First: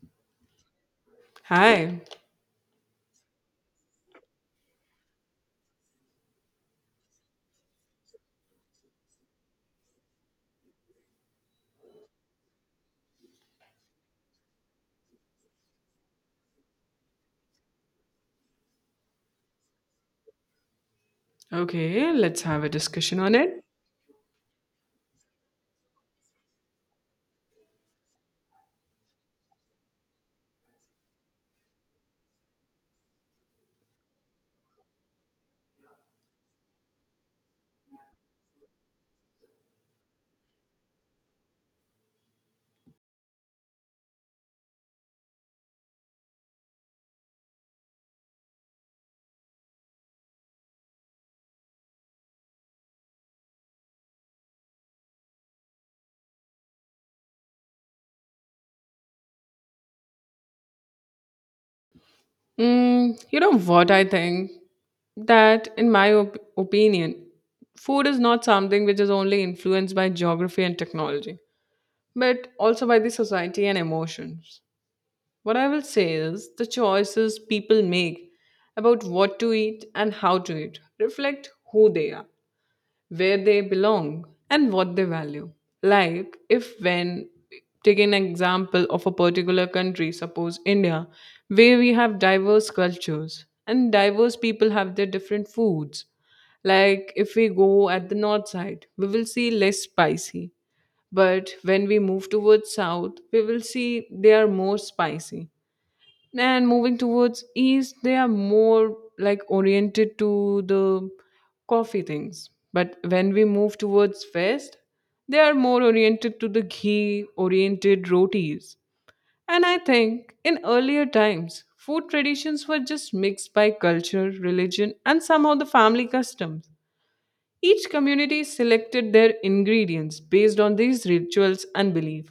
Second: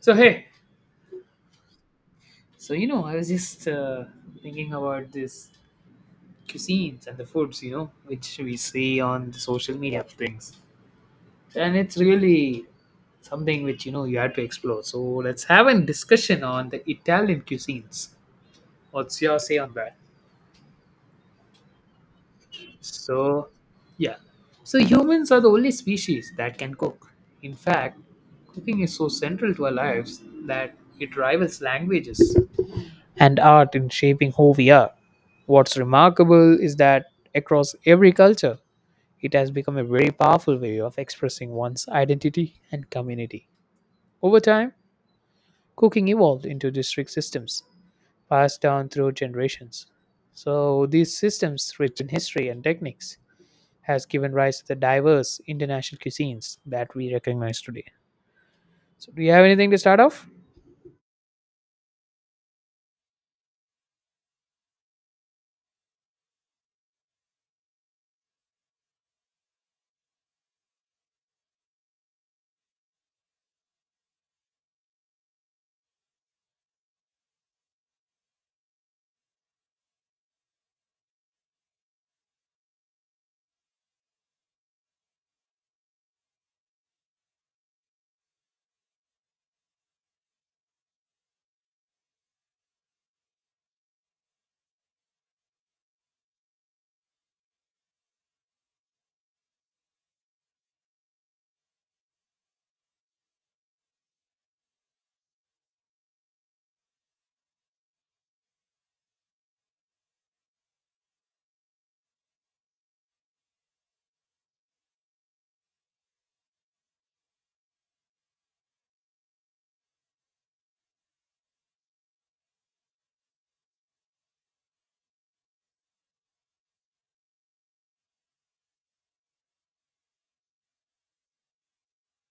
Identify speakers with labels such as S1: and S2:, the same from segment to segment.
S1: So hey,
S2: Hi.
S1: so I was just thinking about this cuisines and the foods, which we see on the social media things, and it's really something which you know you had to explore. So let's have a discussion on the Italian cuisines. What's your say on that?
S2: Okay, let's have a discussion on
S1: So,
S2: it.
S1: yeah, so humans are the only species that can cook. In fact, cooking is so central to our lives that it rivals languages and art in shaping who we are. What's remarkable is that across every culture, it has become a very powerful way of expressing one's identity and community. Over time, cooking evolved into district systems passed down through generations. So these systems, rich in history and techniques, has given rise to the diverse international cuisines that we recognize today. So do you have anything to start off?
S2: You know what I think? That, in my opinion, food is not something which is only influenced by geography and technology, but also by the society and emotions. What I will say is the choices people make about what to eat and how to eat reflect who they are, where they belong and what they value. Like, if when take an example of a particular country, suppose India, where we have diverse cultures and diverse people have their different foods. Like, if we go at the north side, we will see less spicy. But when we move towards south, we will see they are more spicy and moving towards east they are more like oriented to the coffee things, but when we move towards west they are more oriented to the ghee oriented rotis. And I think in earlier times food traditions were just mixed by culture, religion and somehow the family customs. Each community selected their ingredients based on these rituals and belief.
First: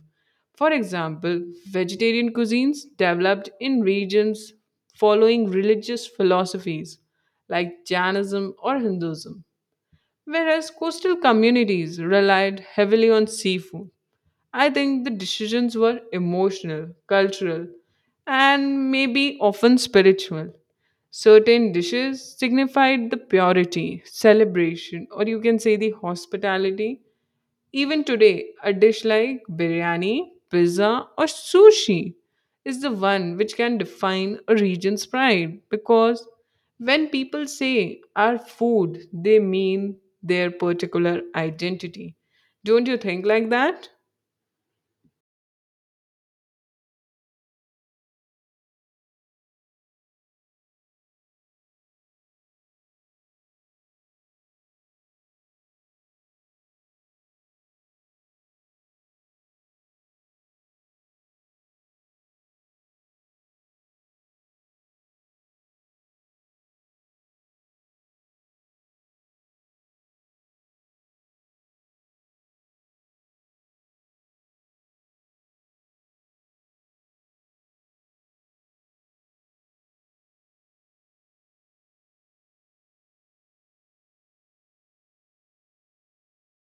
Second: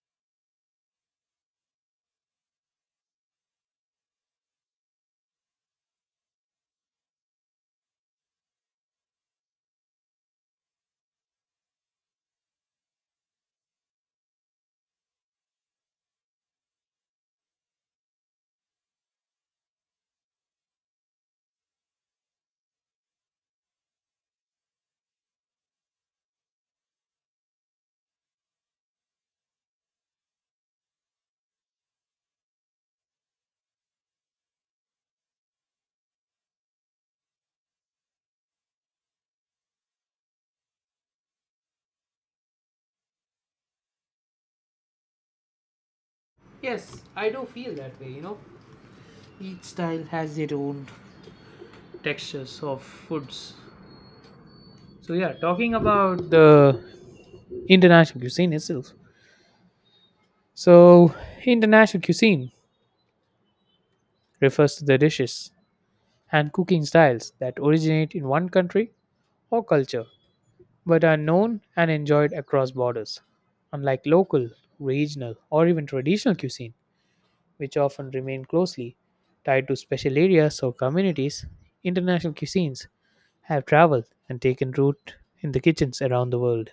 S2: For example, vegetarian cuisines developed in regions following religious philosophies like Jainism or Hinduism, whereas coastal communities relied heavily on seafood. I think the decisions were emotional, cultural, and maybe often spiritual. Certain dishes signified the purity, celebration, or you can say the hospitality. Even today, a dish like biryani, pizza, or sushi is the one which can define a region's pride because when people say our food, they mean their particular identity. Don't you think like that?
S1: Yes, I do feel that way. Each style has their own textures of foods. So yeah, talking about the international cuisine itself. So international cuisine refers to the dishes and cooking styles that originate in one country or culture but are known and enjoyed across borders. Unlike local, regional, or even traditional cuisine, which often remain closely tied to special areas or communities, international cuisines have traveled and taken root in the kitchens around the world.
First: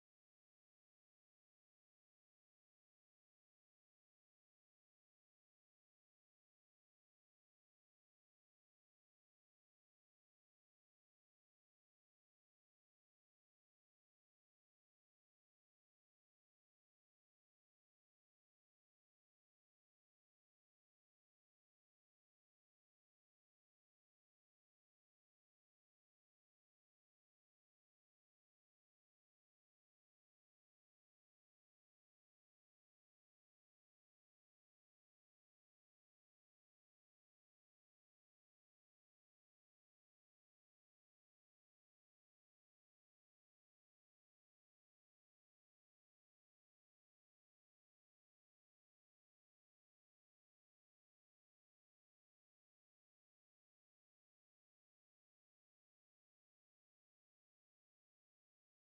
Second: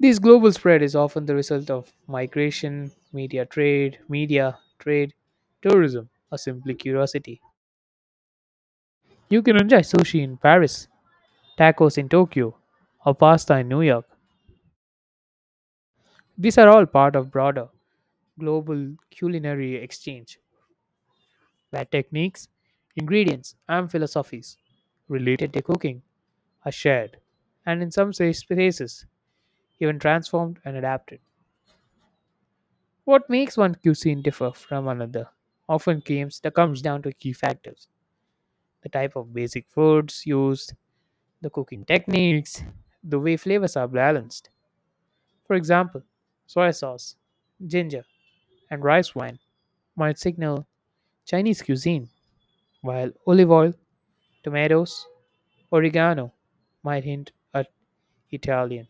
S1: This global spread is often the result of migration, media trade, tourism, or simply curiosity. You can enjoy sushi in Paris, tacos in Tokyo, or pasta in New York. These are all part of broader global culinary exchange, where techniques, ingredients, and philosophies related to cooking are shared, and in some spaces, even transformed and adapted. What makes one cuisine differ from another often comes down to key factors: the type of basic foods used, the cooking techniques, the way flavors are balanced. For example, soy sauce, ginger, and rice wine might signal Chinese cuisine, while olive oil, tomatoes, oregano might hint at Italian.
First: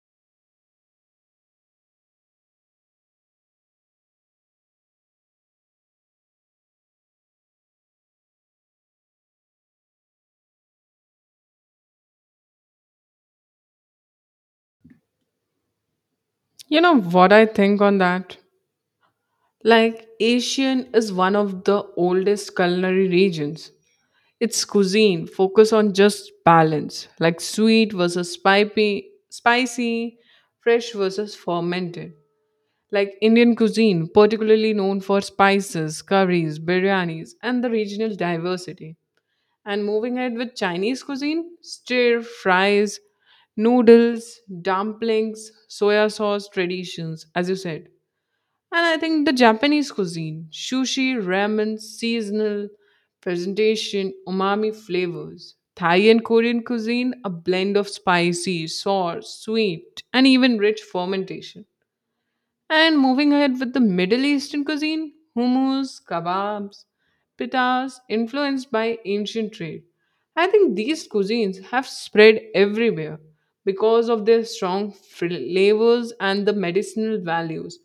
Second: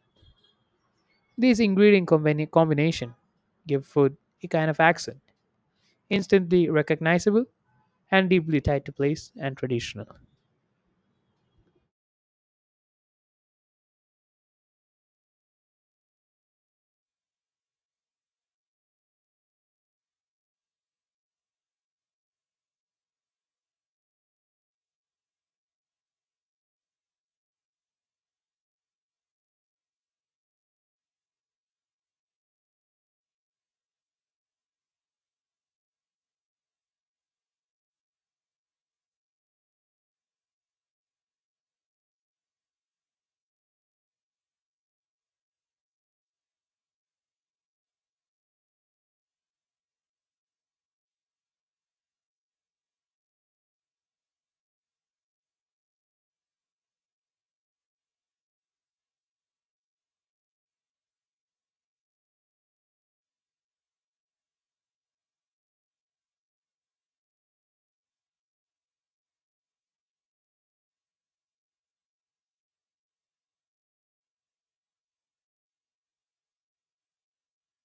S1: These ingredient combination give food a kind of accent, instantly recognizable and deeply tied to place and traditional.
S2: You know what I think on that? Like, Asian is one of the oldest culinary regions. Its cuisine focus on just balance, like sweet versus spicy, fresh versus fermented. Like Indian cuisine, particularly known for spices, curries, biryanis, and the regional diversity. And moving ahead with Chinese cuisine, stir fries, noodles, dumplings, soya sauce traditions, as you said. And I think the Japanese cuisine, sushi, ramen, seasonal presentation, umami flavors. Thai and Korean cuisine, a blend of spicy, sour, sweet, and even rich fermentation. And moving ahead with the Middle Eastern cuisine, hummus, kebabs, pitas, influenced by ancient trade. I think these cuisines have spread everywhere because of their strong flavors and the medicinal values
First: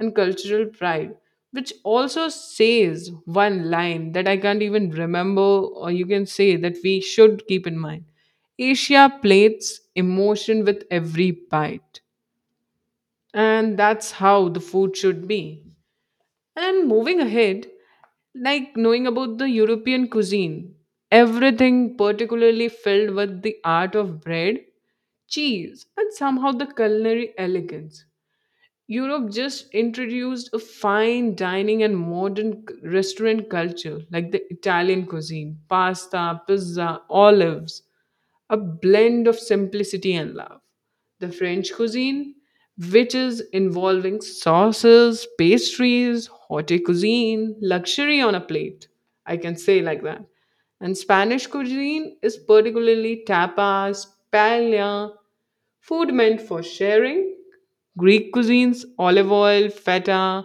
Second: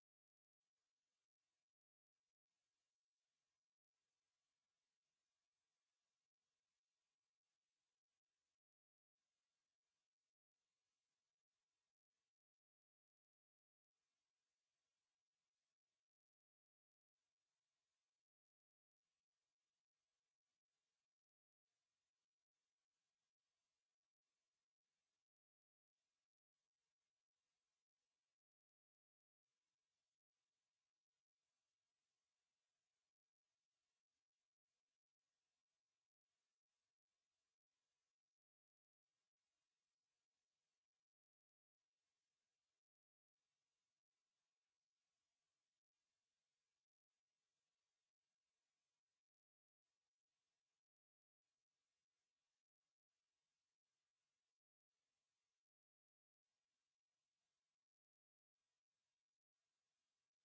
S2: and cultural pride, which also says one line that I can't even remember, or you can say that we should keep in mind. Asia plates emotion with every bite. And that's how the food should be. And moving ahead, like knowing about the European cuisine, everything particularly filled with the art of bread, cheese, and somehow the culinary elegance. Europe just introduced a fine dining and modern restaurant culture like the Italian cuisine, pasta, pizza, olives, a blend of simplicity and love. The French cuisine, which is involving sauces, pastries, haute cuisine, luxury on a plate. I can say like that. And Spanish cuisine is particularly tapas, paella, food meant for sharing. Greek cuisines, olive oil, feta,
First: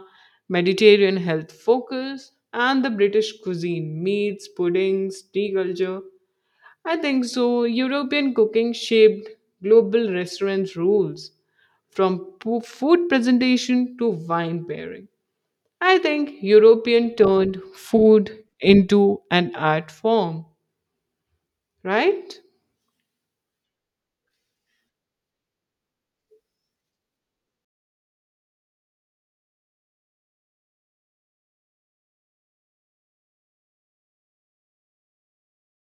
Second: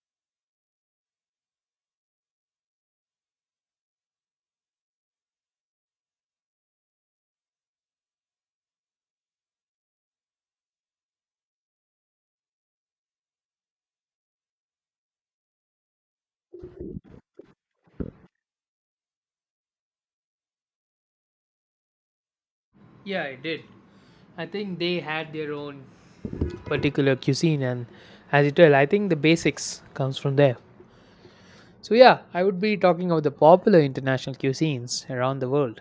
S2: Mediterranean health focus, and the British cuisine, meats, puddings, tea culture, I think so. European cooking shaped global restaurant rules, from food presentation to wine pairing. I think European turned food into an art form, right?
S1: Yeah, I did. I think they had their own particular cuisine, and as you tell, I think the basics comes from there. So yeah, I would be talking about the popular international cuisines around the world.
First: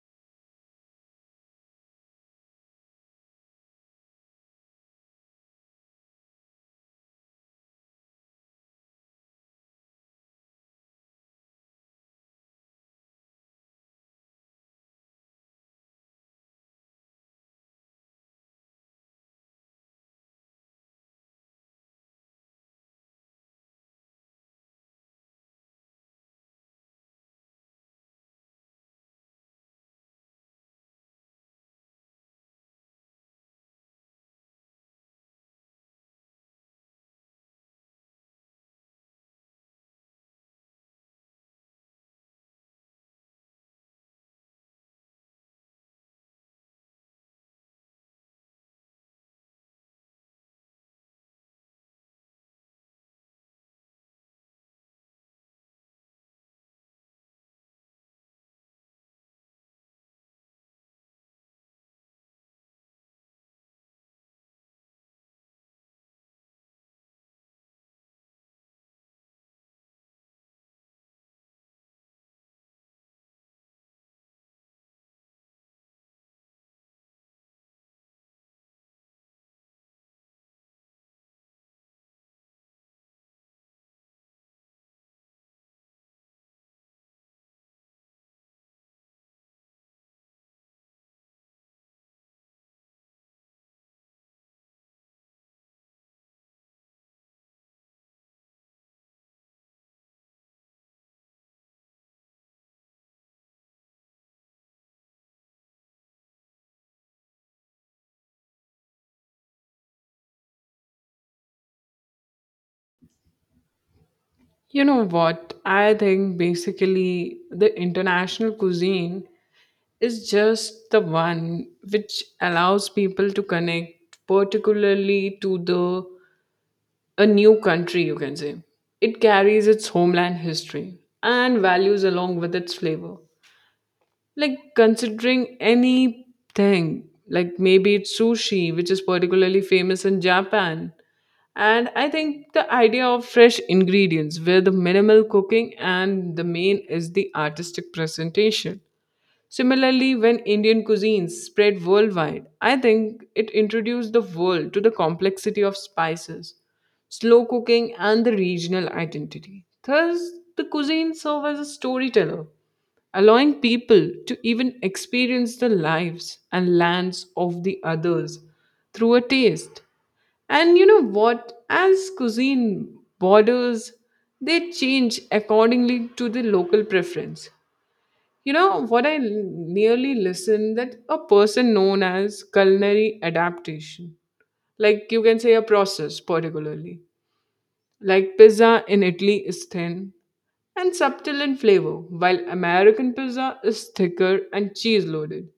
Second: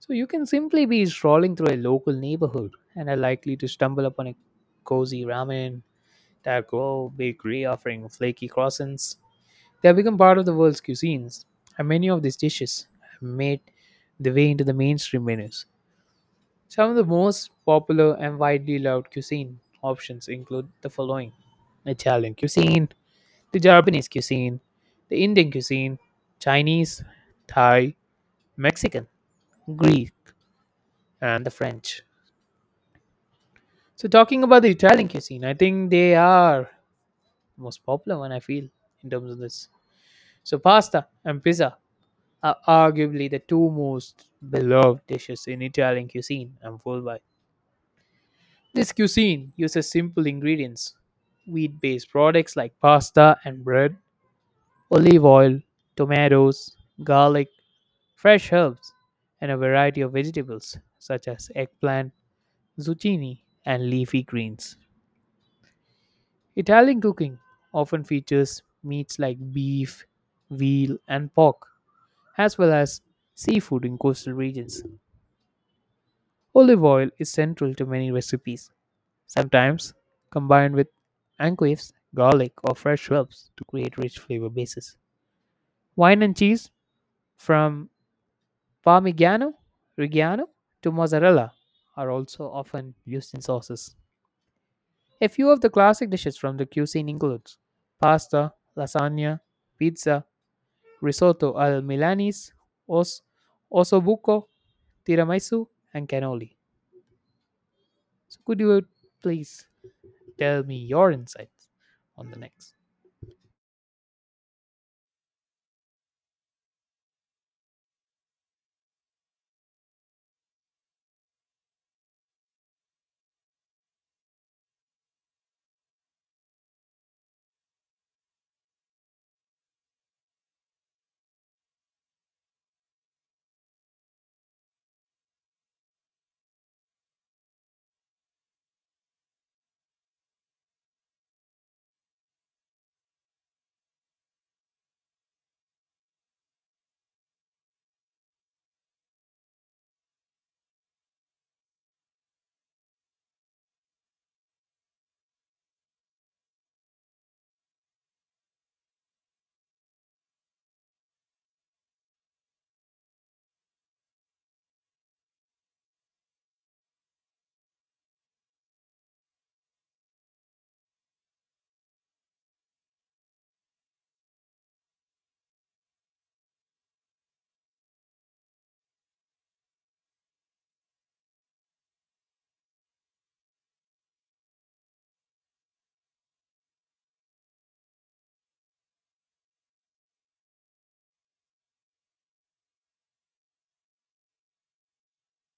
S1: So you can simply be strolling through a local neighborhood and are likely to stumble upon a cozy ramen, taco, bakery offering flaky croissants. They have become part of the world's cuisines, and many of these dishes have made their way into the mainstream menus. Some of the most popular and widely loved cuisine options include the following: Italian cuisine, the Japanese cuisine, the Indian cuisine, Chinese, Thai, Mexican, Greek, and the French. So, talking about the Italian cuisine, I think they are the most popular one I feel in terms of this. So, pasta and pizza are arguably the two most beloved dishes in Italian cuisine. I'm full by. This cuisine uses simple ingredients: wheat based products like pasta and bread, olive oil, tomatoes, garlic, fresh herbs, and a variety of vegetables such as eggplant, zucchini, and leafy greens. Italian cooking often features meats like beef, veal, and pork, as well as seafood in coastal regions. Olive oil is central to many recipes, sometimes combined with anchovies, garlic, or fresh herbs to create rich flavor bases. Wine and cheese from Parmigiano, Reggiano to mozzarella are also often used in sauces. A few of the classic dishes from the cuisine includes pasta, lasagna, pizza, risotto al milanese, os, ossobuco, tiramisu, and cannoli. So could you please tell me your insights on the next?
S2: You know what? I think basically the international cuisine is just the one which allows people to connect, particularly to the a new country, you can say. It carries its homeland history and values along with its flavor. Like considering anything, like maybe it's sushi, which is particularly famous in Japan. And I think the idea of fresh ingredients, where the minimal cooking and the main is the artistic presentation. Similarly, when Indian cuisines spread worldwide, I think it introduced the world to the complexity of spices, slow cooking, and the regional identity. Thus, the cuisine serves as a storyteller, allowing people to even experience the lives and lands of the others through a taste. And you know what? As cuisine borders, they change accordingly to the local preference. You know what I nearly listened that a person known as culinary adaptation, like you can say a process particularly, like pizza in Italy is thin and subtle in flavor, while American pizza is thicker and cheese loaded.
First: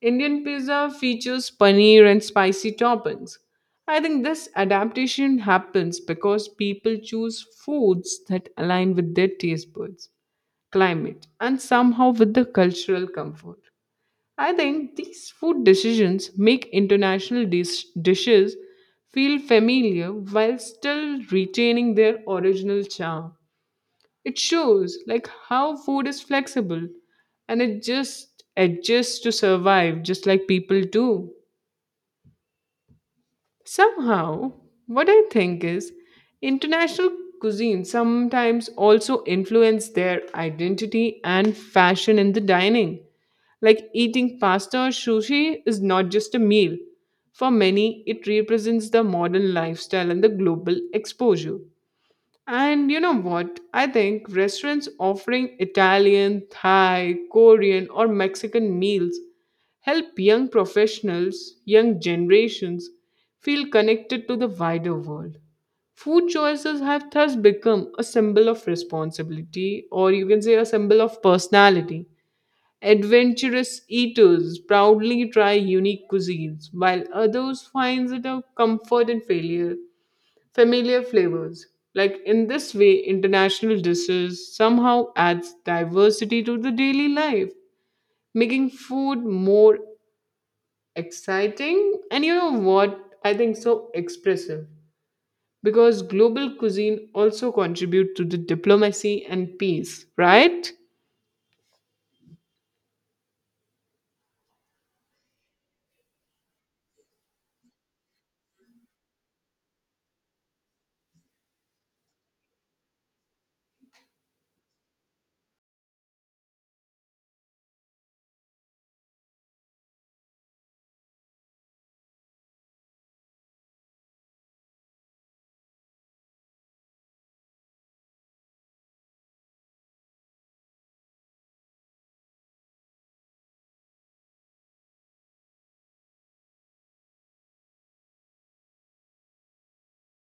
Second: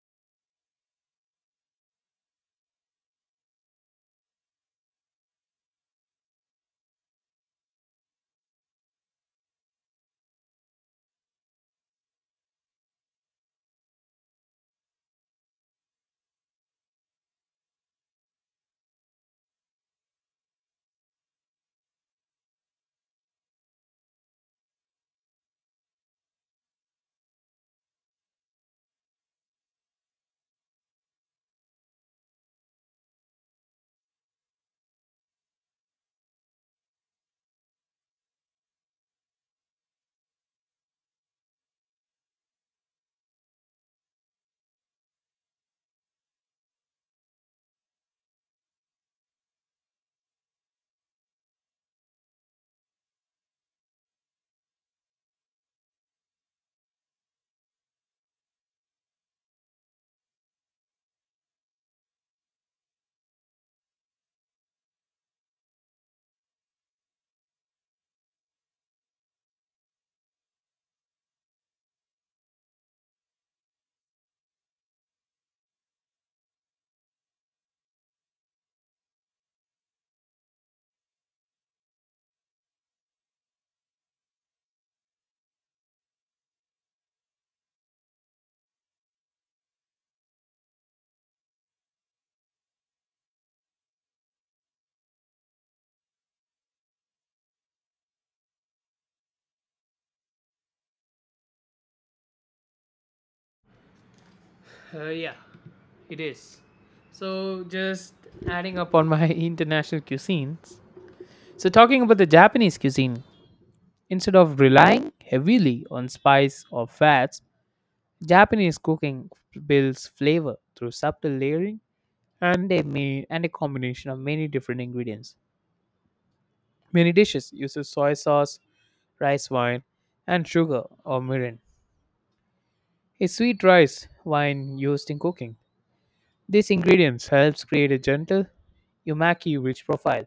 S2: Indian pizza features paneer and spicy toppings. I think this adaptation happens because people choose foods that align with their taste buds, climate, and somehow with the cultural comfort. I think these food decisions make international dishes feel familiar while still retaining their original charm. It shows like how food is flexible and it just adjusts to survive just like people do. Somehow, what I think is international cuisine sometimes also influence their identity and fashion in the dining. Like eating pasta or sushi is not just a meal. For many, it represents the modern lifestyle and the global exposure. And you know what? I think restaurants offering Italian, Thai, Korean, or Mexican meals help young professionals, young generations feel connected to the wider world. Food choices have thus become a symbol of responsibility, or you can say a symbol of personality. Adventurous eaters proudly try unique cuisines, while others find it a comfort in failure, familiar flavors. Like in this way, international dishes somehow adds diversity to the daily life, making food more exciting and you know what? I think so expressive. Because global cuisine also contribute to the diplomacy and peace, right?
S1: Yeah, it is. So, just adding up on my international cuisines. So, talking about the Japanese cuisine, instead of relying heavily on spice or fats, Japanese cooking builds flavor through subtle layering and a combination of many different ingredients. Many dishes uses soy sauce, rice wine, and sugar or mirin, a sweet rice wine used in cooking. These ingredients helps create a gentle umaki rich profile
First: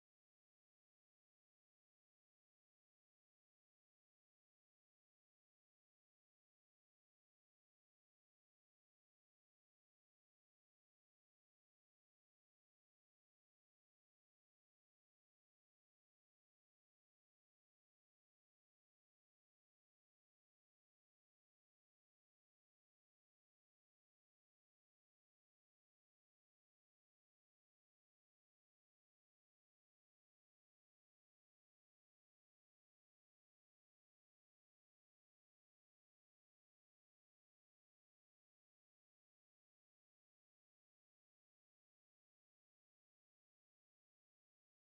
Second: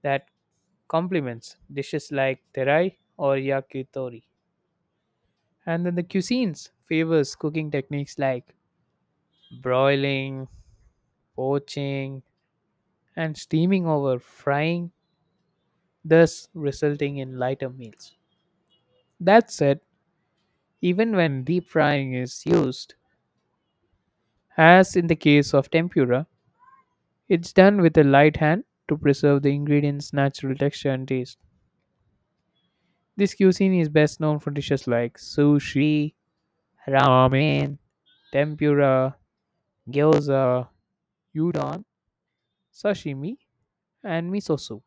S1: that complements dishes like terai or yakitori. And then the cuisines favors cooking techniques like broiling, poaching, and steaming over frying, thus resulting in lighter meals. That said, even when deep frying is used, as in the case of tempura, it's done with a light hand to preserve the ingredients' natural texture and taste. This cuisine is best known for dishes like sushi, ramen, tempura, gyoza, udon, sashimi, and miso soup.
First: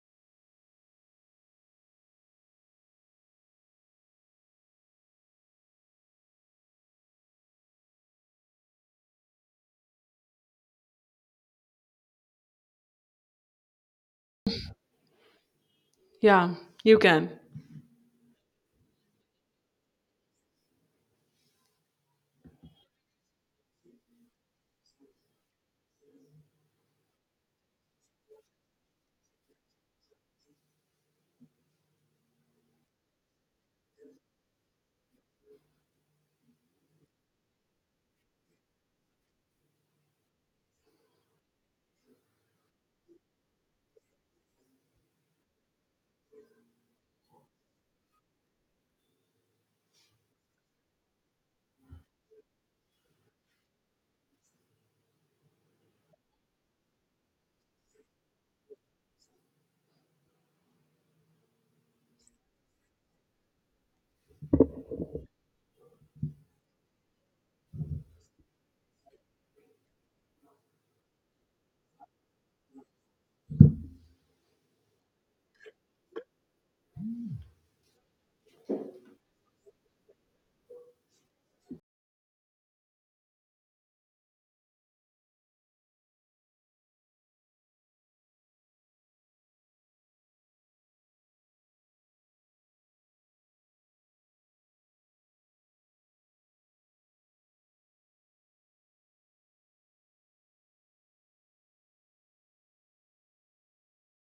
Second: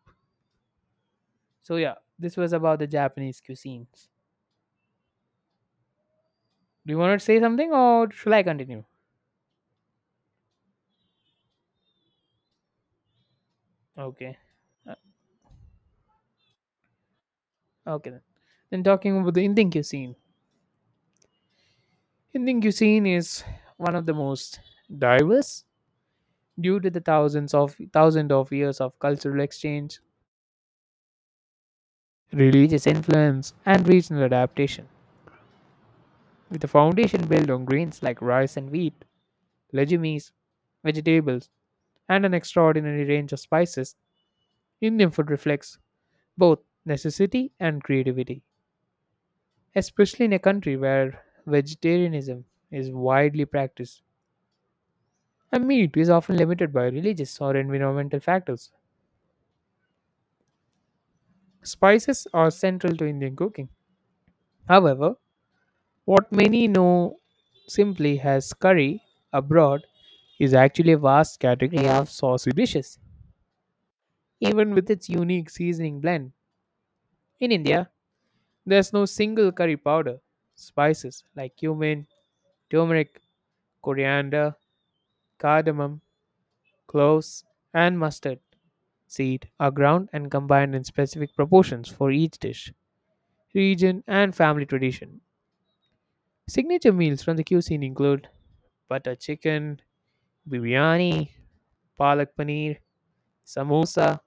S1: So yeah, this was about the Japanese cuisines. Do you want to say something or shall I continue? Okay. Uh,
S2: Yeah, you can.
S1: Okay then. Then talking about the Indian cuisine. Indian cuisine is one of the most diverse due to the thousands of years of cultural exchange, religious influence, and regional adaptation. With a foundation built on grains like rice and wheat, legumes, vegetables, and an extraordinary range of spices, Indian food reflects both necessity and creativity, especially in a country where vegetarianism is widely practiced and meat is often limited by religious or environmental factors. Spices are central to Indian cooking. However, what many know simply as curry abroad is actually a vast category of saucy dishes, even with its unique seasoning blend. In India, there's no single curry powder. Spices like cumin, turmeric, coriander, cardamom, cloves, and mustard seed are ground and combined in specific proportions for each dish, region, and family tradition. Signature meals from the cuisine include butter chicken, biryani, palak paneer, samosa,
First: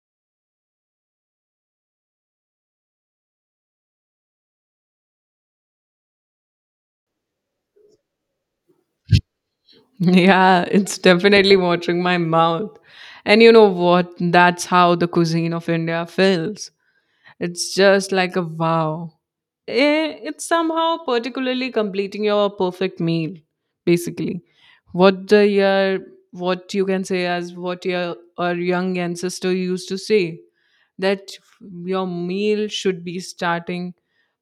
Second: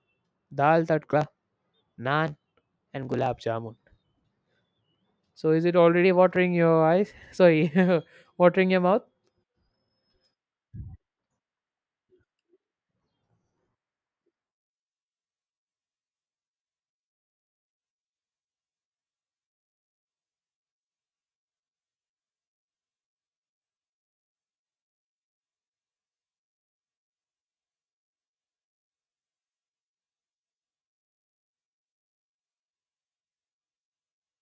S1: dal tadka, naan, and gulab jamun. So, is it already watering your eyes? Sorry, watering your mouth?
S2: Yeah, it's definitely watering my mouth. And you know what? That's how the cuisine of India feels. It's just like a wow. Eh, it's somehow particularly completing your perfect meal, basically. What the year, what you can say as what your our young ancestor used to say, that your meal should be starting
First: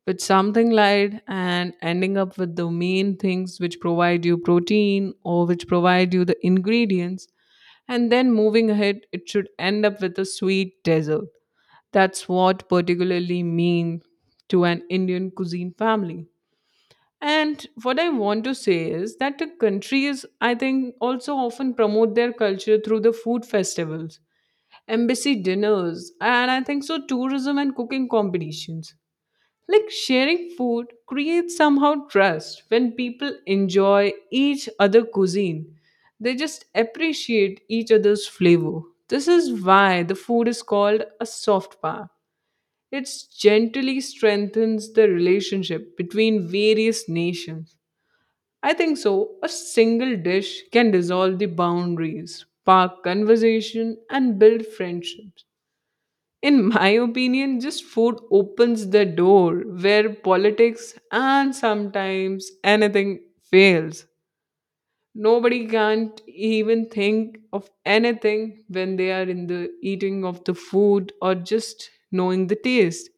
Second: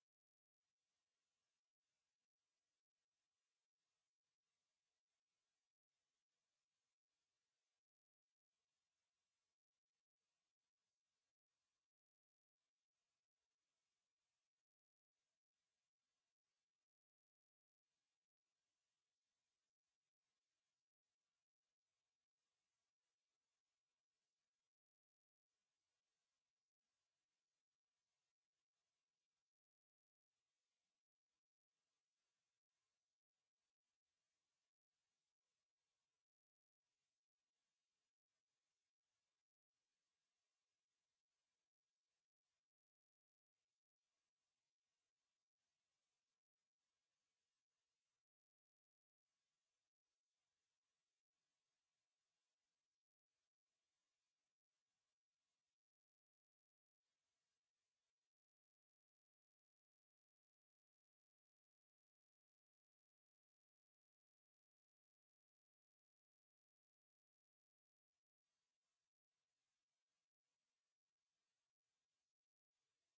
S2: with something light and ending up with the main things which provide you protein or which provide you the ingredients, and then moving ahead, it should end up with a sweet dessert. That's what particularly mean to an Indian cuisine family. And what I want to say is that the countries, I think, also often promote their culture through the food festivals, embassy dinners, and I think so tourism and cooking competitions. Like sharing food creates somehow trust when people enjoy each other cuisine. They just appreciate each other's flavor. This is why the food is called a soft power. It gently strengthens the relationship between various nations. I think so. A single dish can dissolve the boundaries, spark conversation, and build friendships. In my opinion, just food opens the door where politics and sometimes anything fails. Nobody can't even think of anything when they are in the eating of the food or just knowing the taste.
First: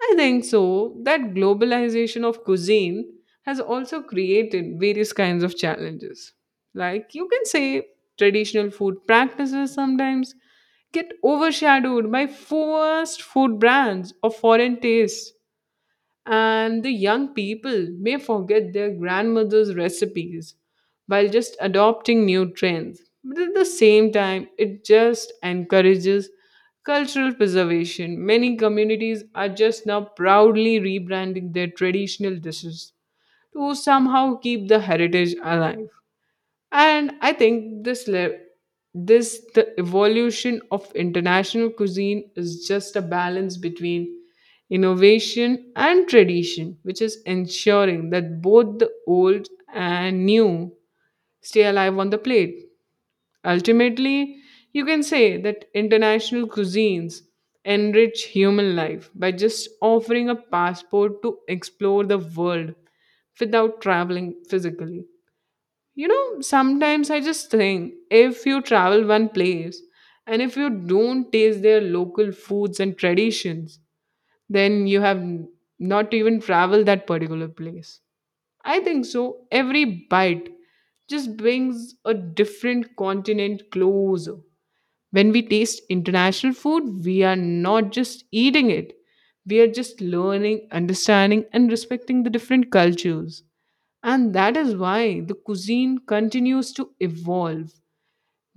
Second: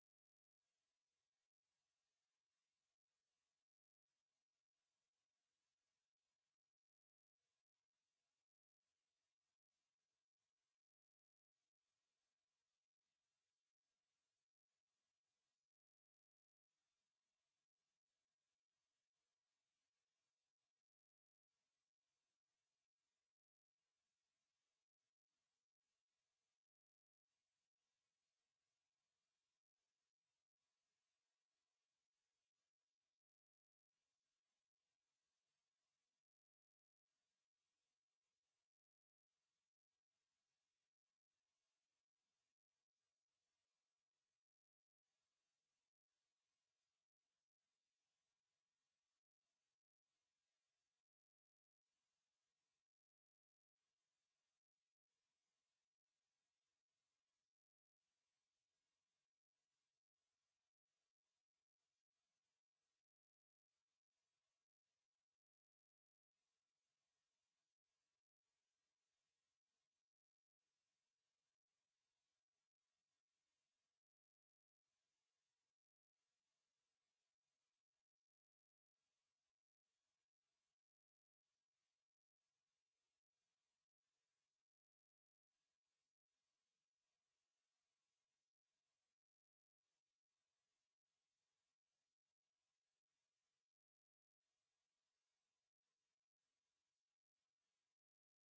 S2: I think so. That globalization of cuisine has also created various kinds of challenges. Like you can say, traditional food practices sometimes get overshadowed by fast food brands of foreign tastes, and the young people may forget their grandmother's recipes while just adopting new trends. But at the same time, it just encourages cultural preservation. Many communities are just now proudly rebranding their traditional dishes to somehow keep the heritage alive. And I think this the evolution of international cuisine is just a balance between innovation and tradition, which is ensuring that both the old and new stay alive on the plate. Ultimately, you can say that international cuisines enrich human life by just offering a passport to explore the world without traveling physically. You know, sometimes I just think if you travel one place and if you don't taste their local foods and traditions, then you have not even traveled that particular place. I think so. Every bite just brings a different continent closer. When we taste international food, we are not just eating it, we are just learning, understanding, and respecting the different cultures. And that is why the cuisine continues to evolve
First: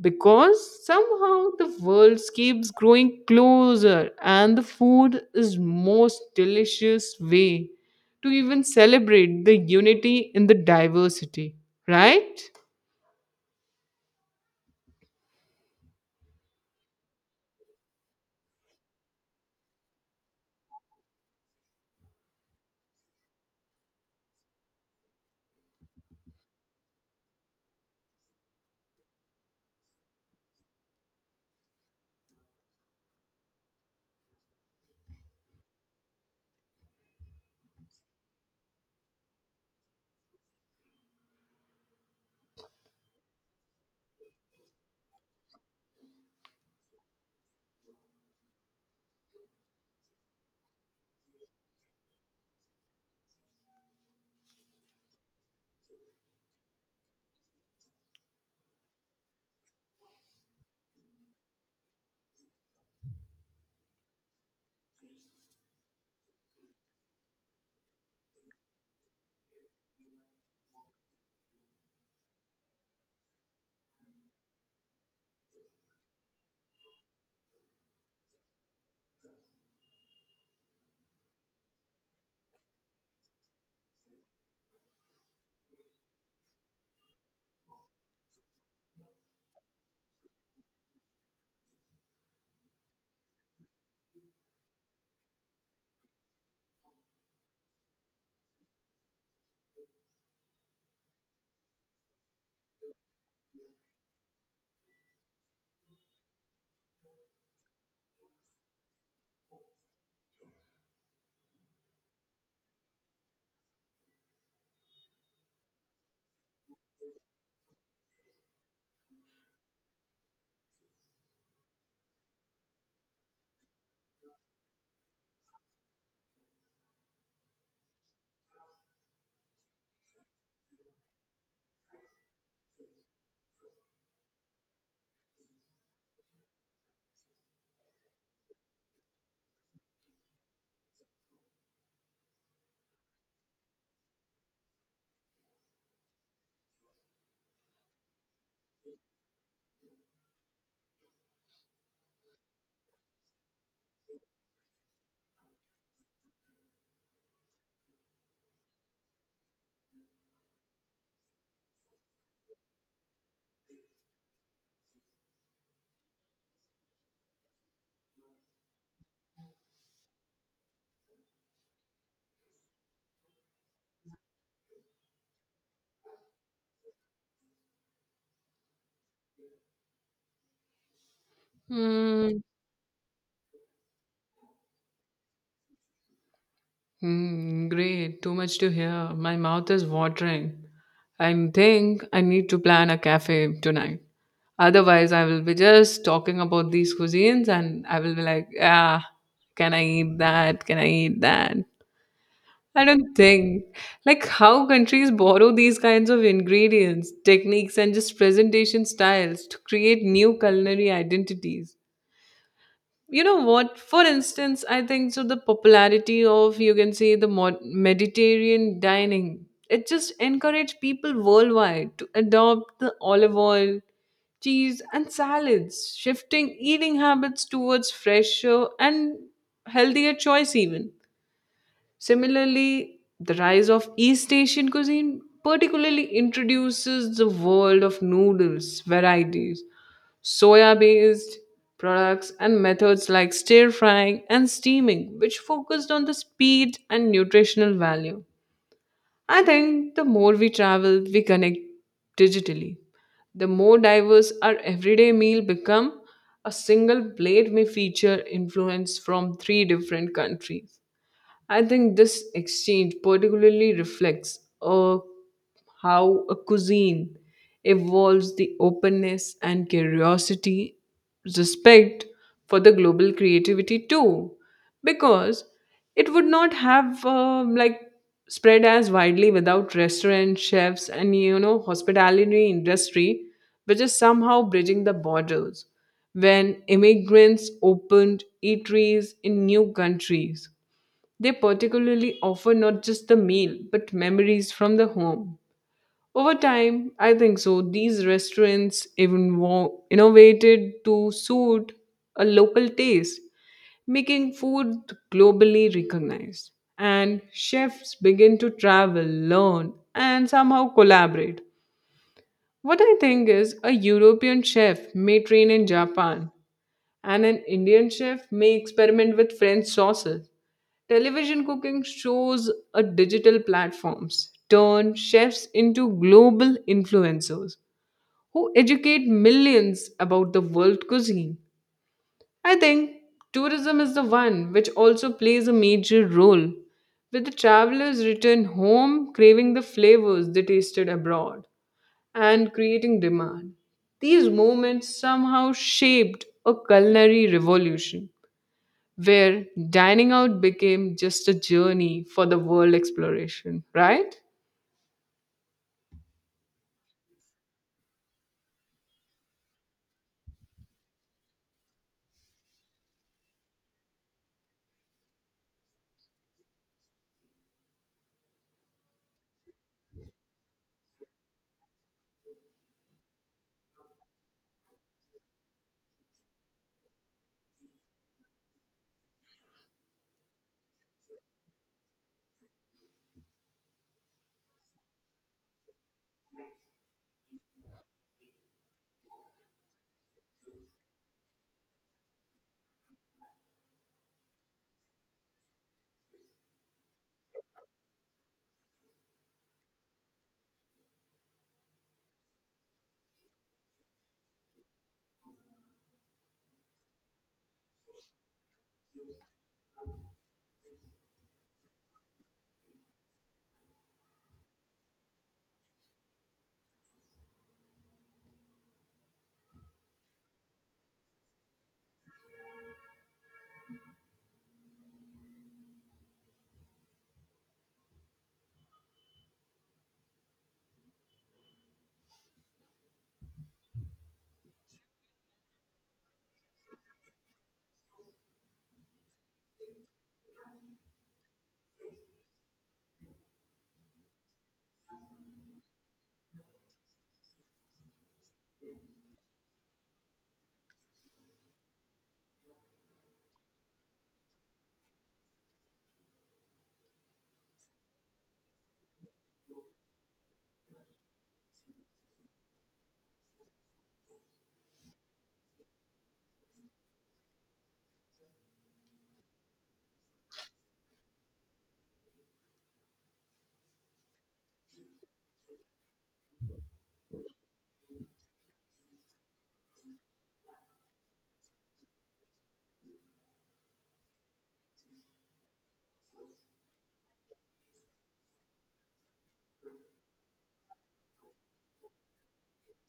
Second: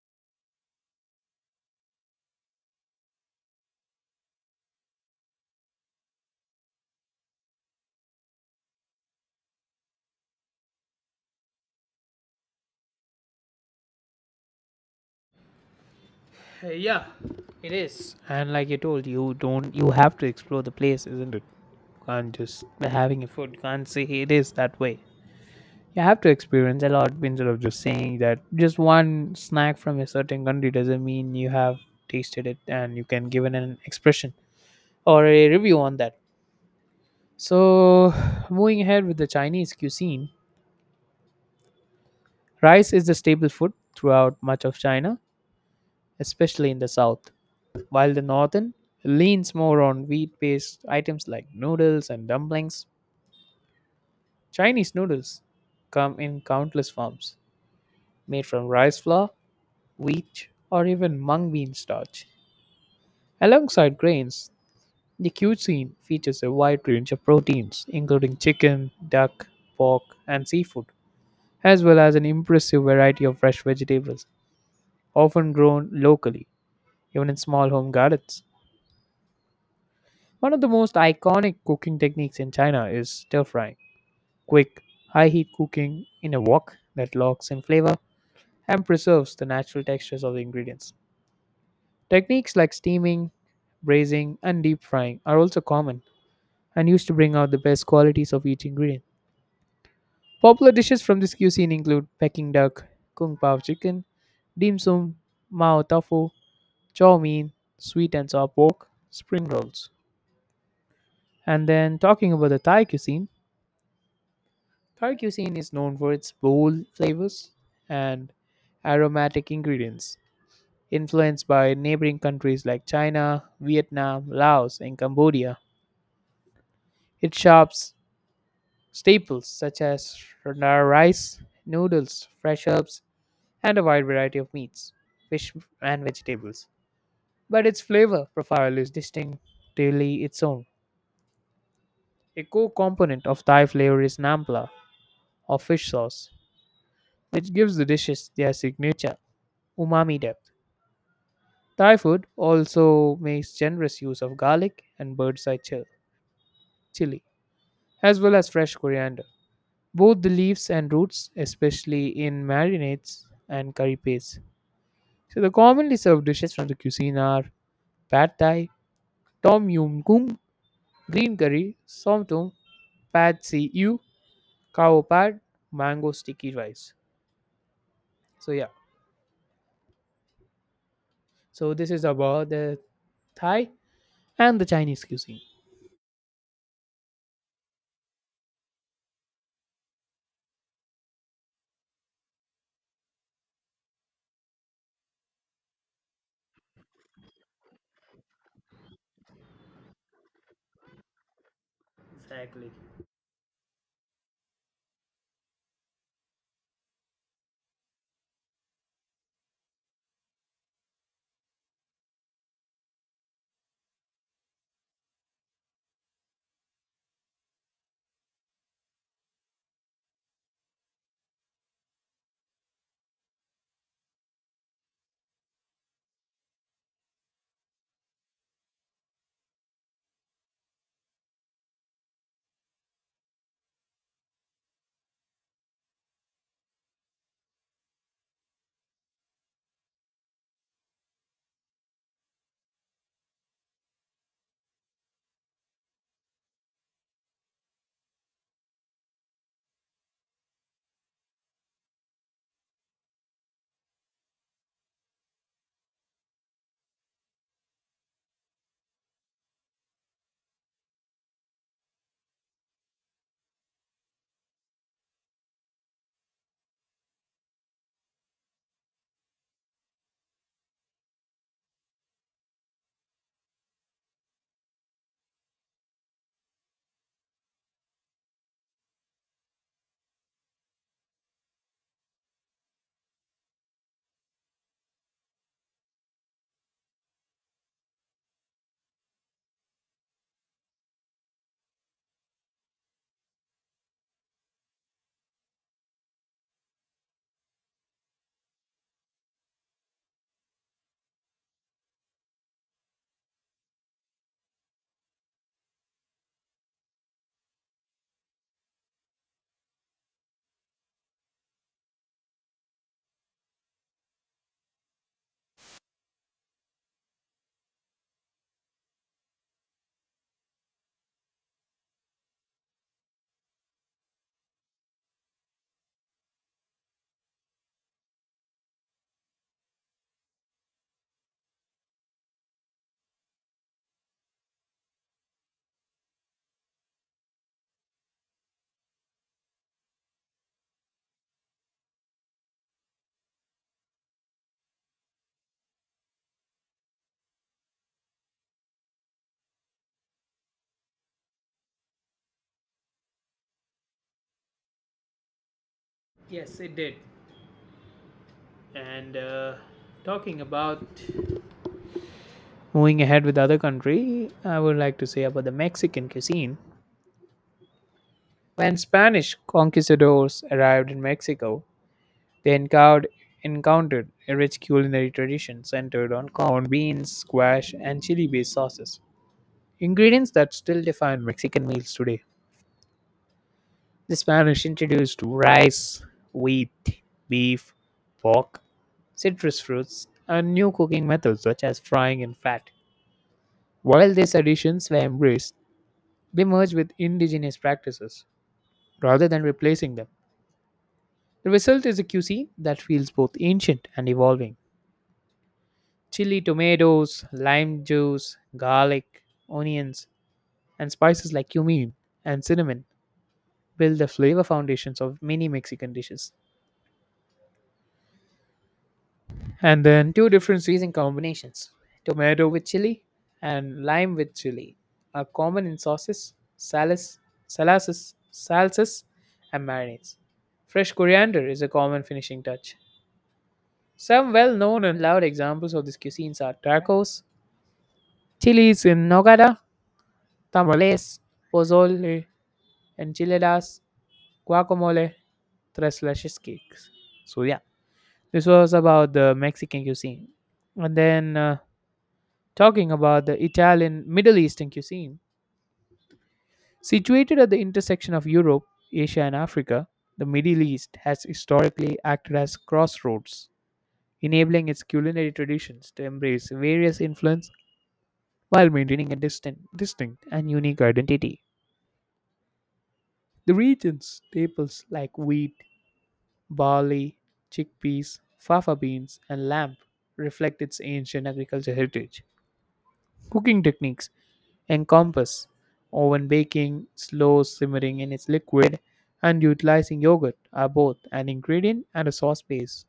S2: because somehow the world keeps growing closer and the food is most delicious way to even celebrate the unity in the diversity, right?
S1: Yeah, it is. And like I told you, don't you have to explore the place, isn't it? Can't just having a food. Can't say, "Hey, it is that way. You have to experience a lot instead of just saying that just one snack from a certain country doesn't mean you have tasted it and you can give it an expression or a review on that." So, moving ahead with the Chinese cuisine, rice is the staple food throughout much of China, especially in the south, while the northern leans more on wheat-based items like noodles and dumplings. Chinese noodles come in countless forms, made from rice flour, wheat, or even mung bean starch. Alongside grains, the cuisine features a wide range of proteins, including chicken, duck, pork, and seafood, as well as an impressive variety of fresh vegetables, often grown locally, even in small home gardens. One of the most iconic cooking techniques in China is stir frying. Quick, high heat cooking in a wok that locks in flavor and preserves the natural textures of the ingredients. Techniques like steaming, braising, and deep frying are also common and used to bring out the best qualities of each ingredient. Popular dishes from this cuisine include Peking duck, kung pao chicken, dim sum, mao tofu, chow mein, sweet and sour pork, spring rolls. And then talking about the Thai cuisine is known for its bold flavors and aromatic ingredients, influenced by neighboring countries like China, Vietnam, Laos, and Cambodia. It shops staples such as rice, noodles, fresh herbs, and a wide variety of meats, fish, and vegetables. But its flavor profile is distinctively its own. A core component of Thai flavor is nampla, or fish sauce, which gives the dishes their signature umami depth. Thai food also makes generous use of garlic and bird's eye chili, as well as fresh coriander, both the leaves and roots, especially in marinades and curry pastes. So, the commonly served dishes from the cuisine are pad thai, tom yum goong, green curry, somtum, pad see ew, cow pad, mango sticky rice. So, yeah, so this is
S2: Hmm.
S1: about the Thai and the Chinese cuisine.
S2: Hmm, great. Too much to hear. My mouth is watering. I think I need to plan a cafe tonight. Otherwise, I will be just talking about these cuisines and I will be like, ah, can I eat that? Can I eat that? I don't think. Like, how countries borrow these kinds of ingredients, techniques, and just presentation styles to create new culinary identities. You know what, for instance, I think so the popularity of you can say the Mediterranean dining, it just encouraged people worldwide to adopt the olive oil, cheese and salads, shifting eating habits towards fresher and healthier choice. Even similarly, the rise of East Asian cuisine particularly introduces the world of noodles varieties, soya based products and methods like stir frying and steaming, which focused on the speed and nutritional value. I think the more we travel, we connect digitally. The more diverse our everyday meal become, a single plate may feature influence from three different countries. I think this exchange particularly reflects how a cuisine evolves the openness and curiosity, respect for the global creativity too, because it would not have like spread as widely without restaurant chefs and you know hospitality industry, which is somehow bridging the borders when immigrants opened eateries in new countries. They particularly offer not just the meal, but memories from the home. Over time, I think so, these restaurants even innovated to suit a local taste, making food globally recognized. And chefs begin to travel, learn, and somehow collaborate. What I think is a European chef may train in Japan, and an Indian chef may experiment with French sauces. Television cooking shows a digital platforms turn chefs into global influencers who educate millions about the world cuisine. I think tourism is the one which also plays a major role, with the travelers return home craving the flavors they tasted abroad and creating demand. These moments somehow shaped a culinary revolution where dining out became just a journey for the world exploration, right?
S1: Yes, it did. And talking about Moving ahead with other country, I would like to say about the Mexican cuisine. When Spanish conquistadors arrived in Mexico, they encountered a rich culinary tradition centered on corn, beans, squash, and chili-based sauces, ingredients that still define Mexican meals today. The Spanish introduced rice, wheat, beef, pork, citrus fruits, and new cooking methods such as frying in fat. While these additions were embraced, they merge with indigenous practices rather than replacing them. The result is a cuisine that feels both ancient and evolving. Chili, tomatoes, lime juice, garlic, onions, and spices like cumin and cinnamon build the flavor foundations of many Mexican dishes. And then two different seasoning combinations: tomato with chili and lime with chili are common in sauces, salads, salsas, and marinades. Fresh coriander is a common finishing touch. Some well known and loud examples of these cuisines are tacos, chilies in nogada, tamales, pozole, enchiladas, guacamole, tres leches cakes. So, yeah, this was about the Mexican cuisine. And then talking about the Italian Middle Eastern cuisine. Situated at the intersection of Europe, Asia, and Africa, the Middle East has historically acted as crossroads, enabling its culinary traditions to embrace various influence while maintaining a distinct and unique identity. The region's staples like wheat, barley, chickpeas, fava beans, and lamb reflect its ancient agricultural heritage. Cooking techniques encompass oven baking, slow simmering in its liquid, and utilizing yogurt are both an ingredient and a sauce base.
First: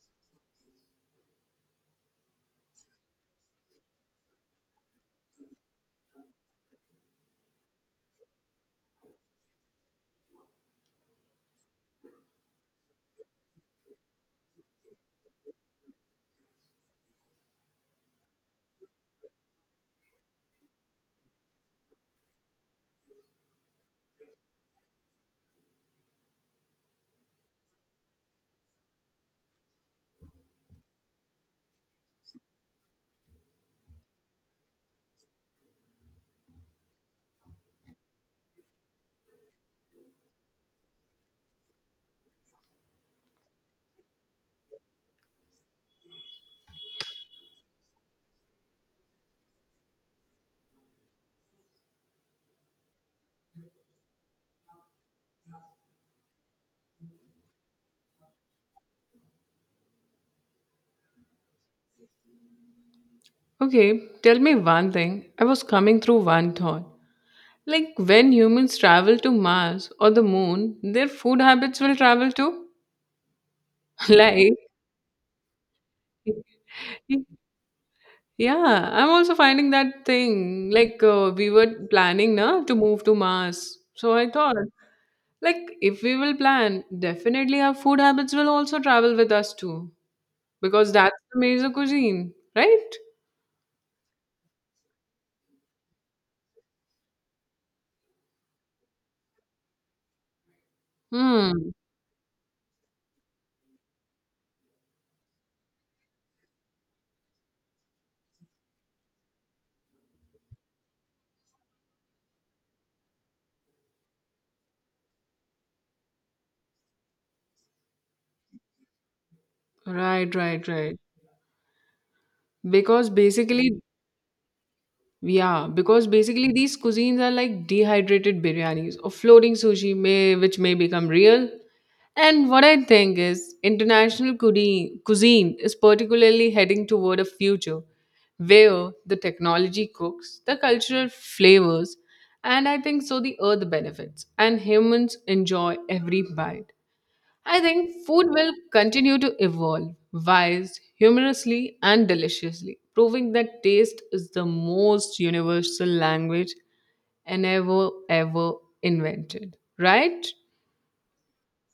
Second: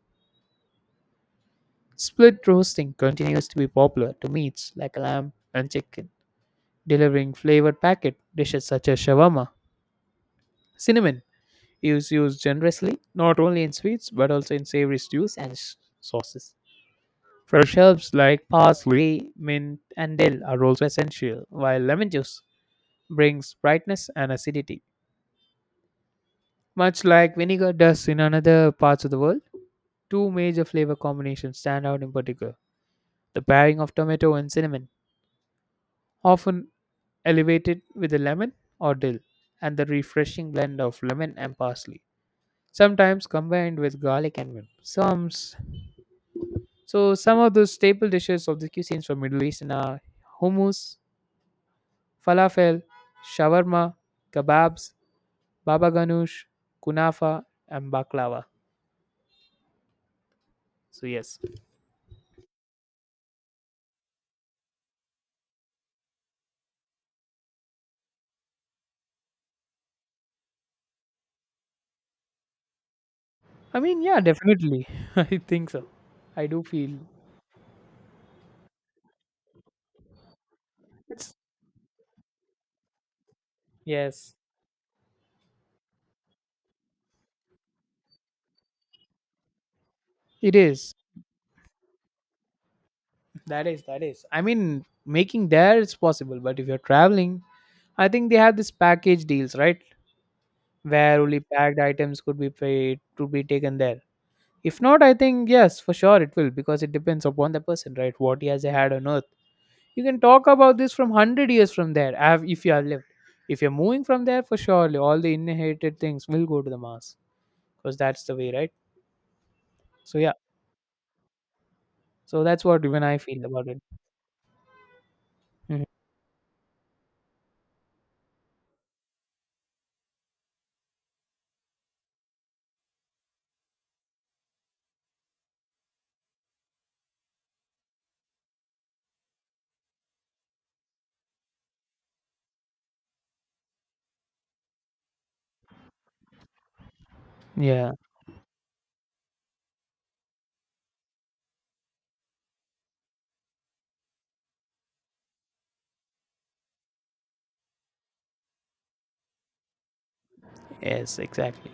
S1: Split roasting continues to be popular to meats like lamb and chicken, delivering flavored packet dishes such as shawarma. Cinnamon is used generously not only in sweets but also in savory stews and sauces. Fresh herbs like parsley, mint, and dill are also essential, while lemon juice brings brightness and acidity. Much like vinegar does in other parts of the world, two major flavor combinations stand out in particular: the pairing of tomato and cinnamon, often elevated with a lemon or dill, and the refreshing blend of lemon and parsley, sometimes combined with garlic and mint. Some So some of those staple dishes of the cuisines from Middle East are hummus, falafel, shawarma, kebabs, baba ganoush, kunafa, and baklava. So yes,
S2: Okay, tell me one thing. I was coming through one thought. Like when humans travel to Mars or the moon, their food habits will travel too.
S1: I mean yeah,
S2: Like
S1: definitely, I think so. I do feel
S2: yeah, I'm also finding that thing. Like
S1: it's
S2: we were planning na to move to Mars. So I
S1: yes,
S2: thought like if we will plan, definitely our food habits will also travel with us too.
S1: it
S2: Because
S1: is.
S2: that's the major cuisine, right?
S1: That is. I mean, making there it's possible, but if you're traveling, I think they have this package deals, right? Where only
S2: Hmm.
S1: packed items could be paid to be taken there. If not, I think yes, for sure it will because it depends upon the person, right? What he has had on earth. You can talk about this from 100 years from there. Have if you are lived, if you're moving from there, for surely all the inherited things will go to the Mars because that's the way, right? So yeah,
S2: Right.
S1: so that's what even
S2: Because
S1: I feel about
S2: basically,
S1: it.
S2: yeah,
S1: Mhm.
S2: because basically these cuisines are like dehydrated biryanis or floating sushi may which may become real. And what I think is international cuisine is particularly heading toward a future where the technology cooks, the cultural flavors, and I think so the earth benefits, and humans enjoy every bite. I
S1: Yeah.
S2: think food will continue to evolve, wise, humorously, and deliciously, proving that taste is the most universal language and ever invented. Right?
S1: Yes. Exactly.